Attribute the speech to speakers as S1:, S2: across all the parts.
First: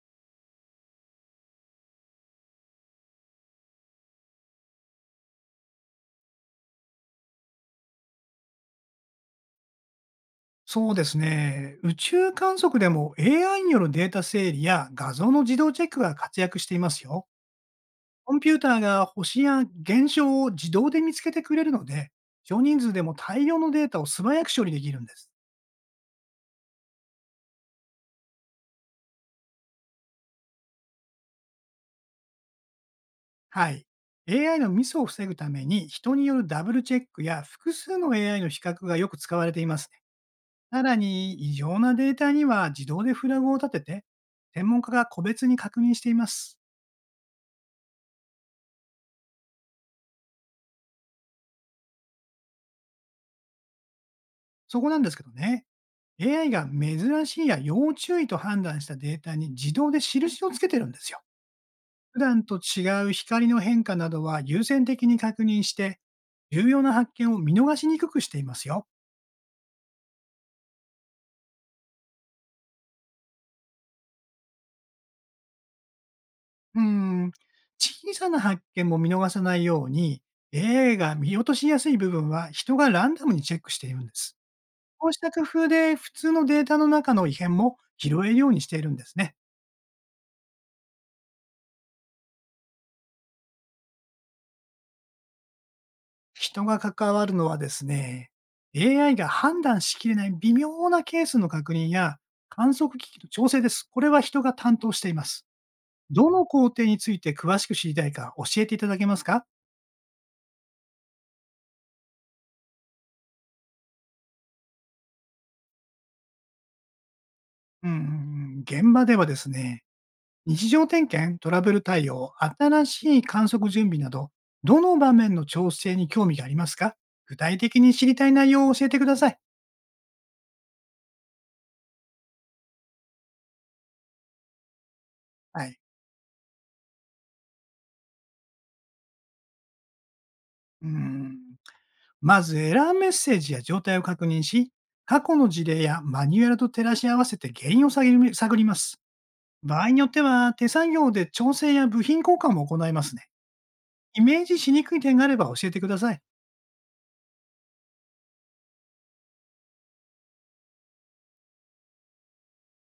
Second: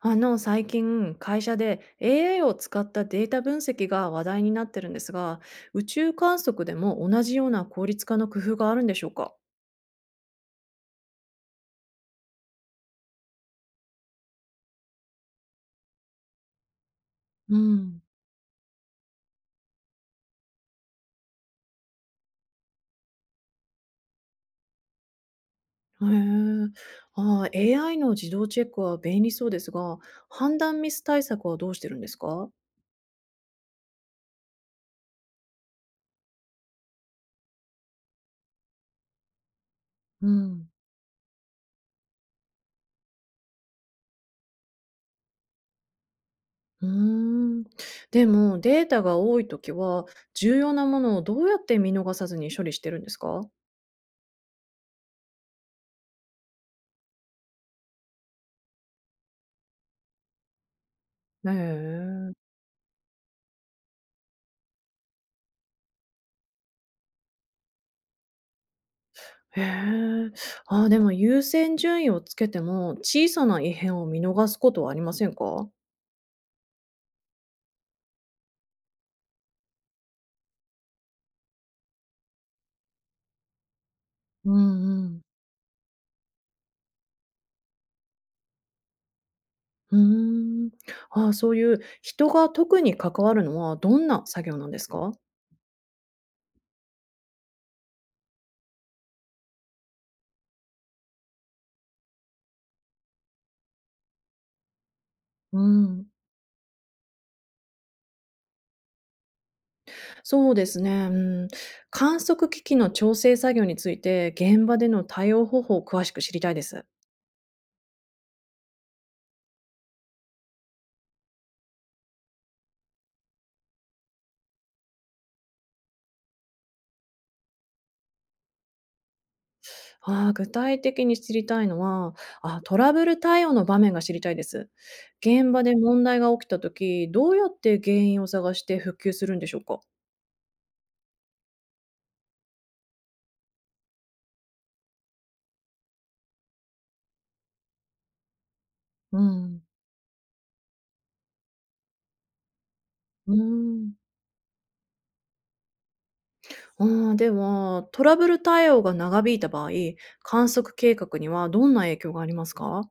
S1: 最近、会社で AI を使ったデータ分析が話題になってるんですが、宇宙観測でも同じような効率化の工夫があるんでしょうか？
S2: そうですね。宇宙観測でも AI によるデータ整理や画像の自動チェックが活躍していますよ。
S1: うん、
S2: コンピューターが星や現象を自動で見つけてくれるので、少人数でも大量のデータを素早く処理できるんです。
S1: へえ。あ、 AI の自動チェックは便利そうですが、判断ミス対策はどうしてるんですか？
S2: はい。AI のミスを防ぐために、人によるダブルチェックや複数の AI の比較がよく使われていますね。
S1: うん、
S2: さらに、異常なデータには自動でフラグを立てて、専門家が個別に確認しています。
S1: うーん。でも、データが多いときは、重要なものをどうやって見逃さずに処理してるんですか？
S2: そこなんですけどね、AI が珍しいや要注意と判断したデータに自動で印をつけてるんですよ。
S1: へ
S2: 普
S1: え。
S2: 段と違う光の変化などは優先的に確認して、重要な発見を見逃しにくくしていますよ。
S1: へえ。あ、でも優先順位をつけても、小さな異変を見逃すことはありませんか？
S2: うーん、小さな発見も見逃さないように、AI が見落としやすい部分は人がランダムにチェックしているんです。
S1: うんう
S2: こうし
S1: ん。
S2: た工夫で普通のデータの中の異変も拾えるようにしているんですね。
S1: うーん。ああ、そういう人が特に関わるのはどんな作業なんですか？
S2: 人が関わるのはですね、AI が判断しきれない微妙なケースの確認や観測機器の調整です。これは人が担当しています。
S1: うん。
S2: どの工程について詳しく知りたいか教えていただけますか？
S1: そうですね、うん。観測機器の調整作業について、現場での対応方法を詳しく知りたいです。
S2: うん、現場ではですね、日常点検、トラブル対応、新しい観測準備など、どの場面の調整に興味がありますか？具体的に知りたい内容を教えてください。
S1: 具体的に知りたいのは、あ、トラブル対応の場面が知りたいです。現場
S2: は
S1: で
S2: い。
S1: 問題が起きた時、どうやって原因を探して復旧するんでしょうか？
S2: うん。まずエラーメッセージや状態を確認し、過去の事例やマニュアルと照らし合わせて原因を探り探ります。
S1: うん。
S2: 場合によっては手作業で調整や部品交換も行いますね。
S1: うん。
S2: イメージしにくい点があれば教えてください。
S1: では、トラブル対応が長引いた場合、観測計画にはどんな影響がありますか？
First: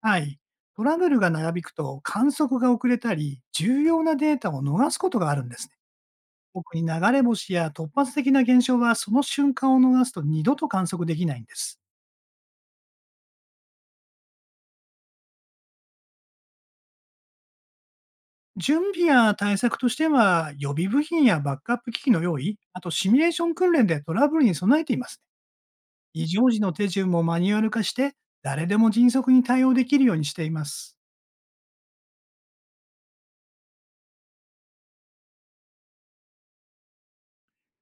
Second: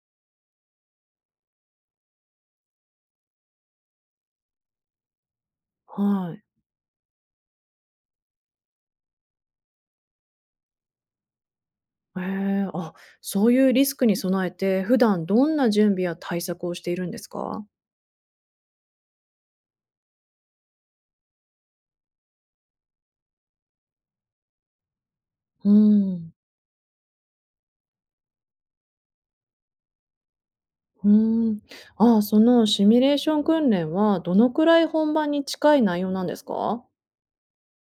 S2: はい。トラブルが長引くと観測が遅れたり、重要なデータを逃すことがあるんですね。
S1: はい。
S2: 特に流れ星や突発的な現象はその瞬間を逃すと二度と観測できないんです。
S1: えー。あ、そういうリスクに備えて、普段どんな準備や対策をしているんですか？
S2: 準備や対策としては、予備部品やバックアップ機器の用意、あとシミュレーション訓練でトラブルに備えていますね。
S1: う
S2: 異
S1: ん。
S2: 常時の手順もマニュアル化して、誰でも迅速に対応できるようにしています。
S1: うーん。ああ、そのシミュレーション訓練はどのくらい本番に近い内容なんですか？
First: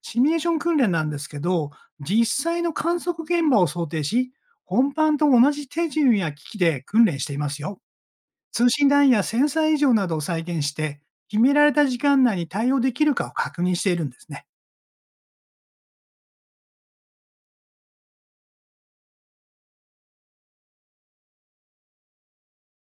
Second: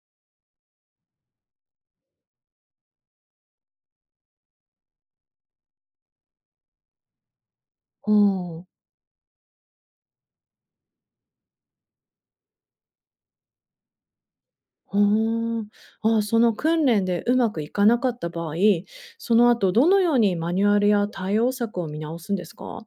S2: シミュレーション訓練なんですけど、実際の観測現場を想定し、本番と同じ手順や機器で訓練していますよ。
S1: うん。
S2: 通信ラインやセンサー異常などを再現して、決められた時間内に対応できるかを確認しているんですね。
S1: うん。ああ、その訓練でうまくいかなかった場合、その後どのようにマニュアルや対応策を見直すんですか？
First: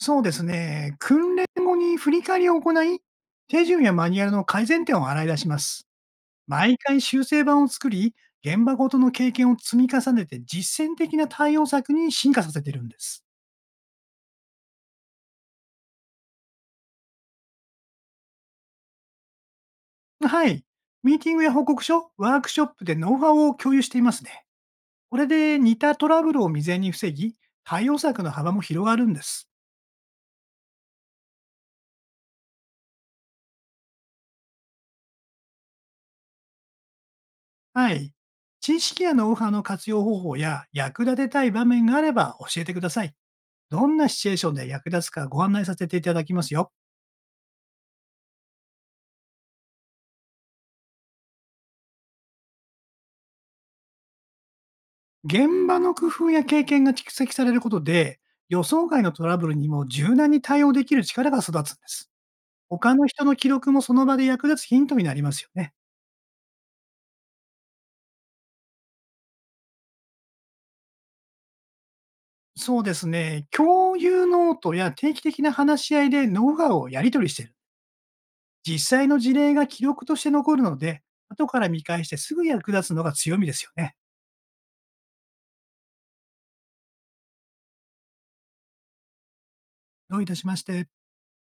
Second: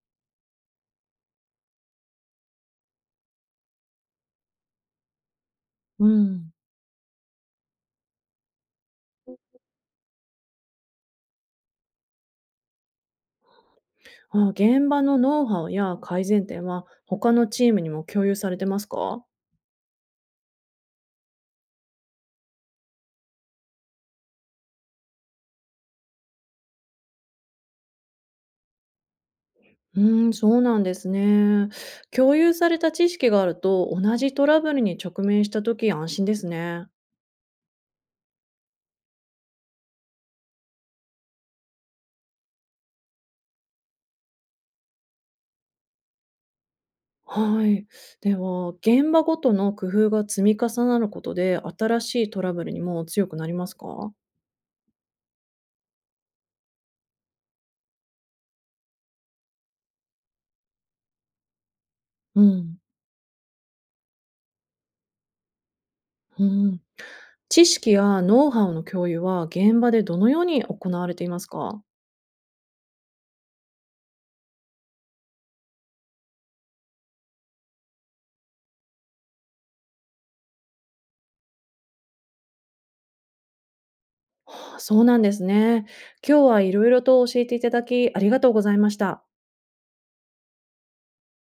S2: そうですね。訓練後に振り返りを行い、手順やマニュアルの改善点を洗い出します。
S1: うん。
S2: 毎回修正版を作り、現場ごとの経験を積み重ねて実践的な対応策に進化させてるんです。
S1: ああ、現場のノウハウや改善点は他のチームにも共有されてますか？
S2: はい。ミーティングや報告書、ワークショップでノウハウを共有していますね。これで似たトラブルを未然に防ぎ、対応策の幅も広がるんです。
S1: うーん、そうなんですね。共有された知識があると同じトラブルに直面した時安心ですね。
S2: はい。知識やノウハウの活用方法や役立てたい場面があれば教えてください。どんなシチュエーションで役立つかご案内させていただきますよ。
S1: はい。では、現場ごとの工夫が積み重なることで、新しいトラブルにも強くなりますか？
S2: 現場の工夫や経験が蓄積されることで、予想外のトラブルにも柔軟に対応できる力が育つんです。
S1: うん。
S2: 他の人の記録もその場で役立つヒントになりますよね。
S1: うん。知識やノウハウの共有は現場でどのように行われていますか？
S2: そうですね。共有ノートや定期的な話し合いでノウハウをやり取りしている。実際の事例が記録として残るので、後から見返してすぐ役立つのが強みですよね。
S1: そうなんですね。今日はいろいろと教えていただきありがとうございました。
S2: どういたしまして。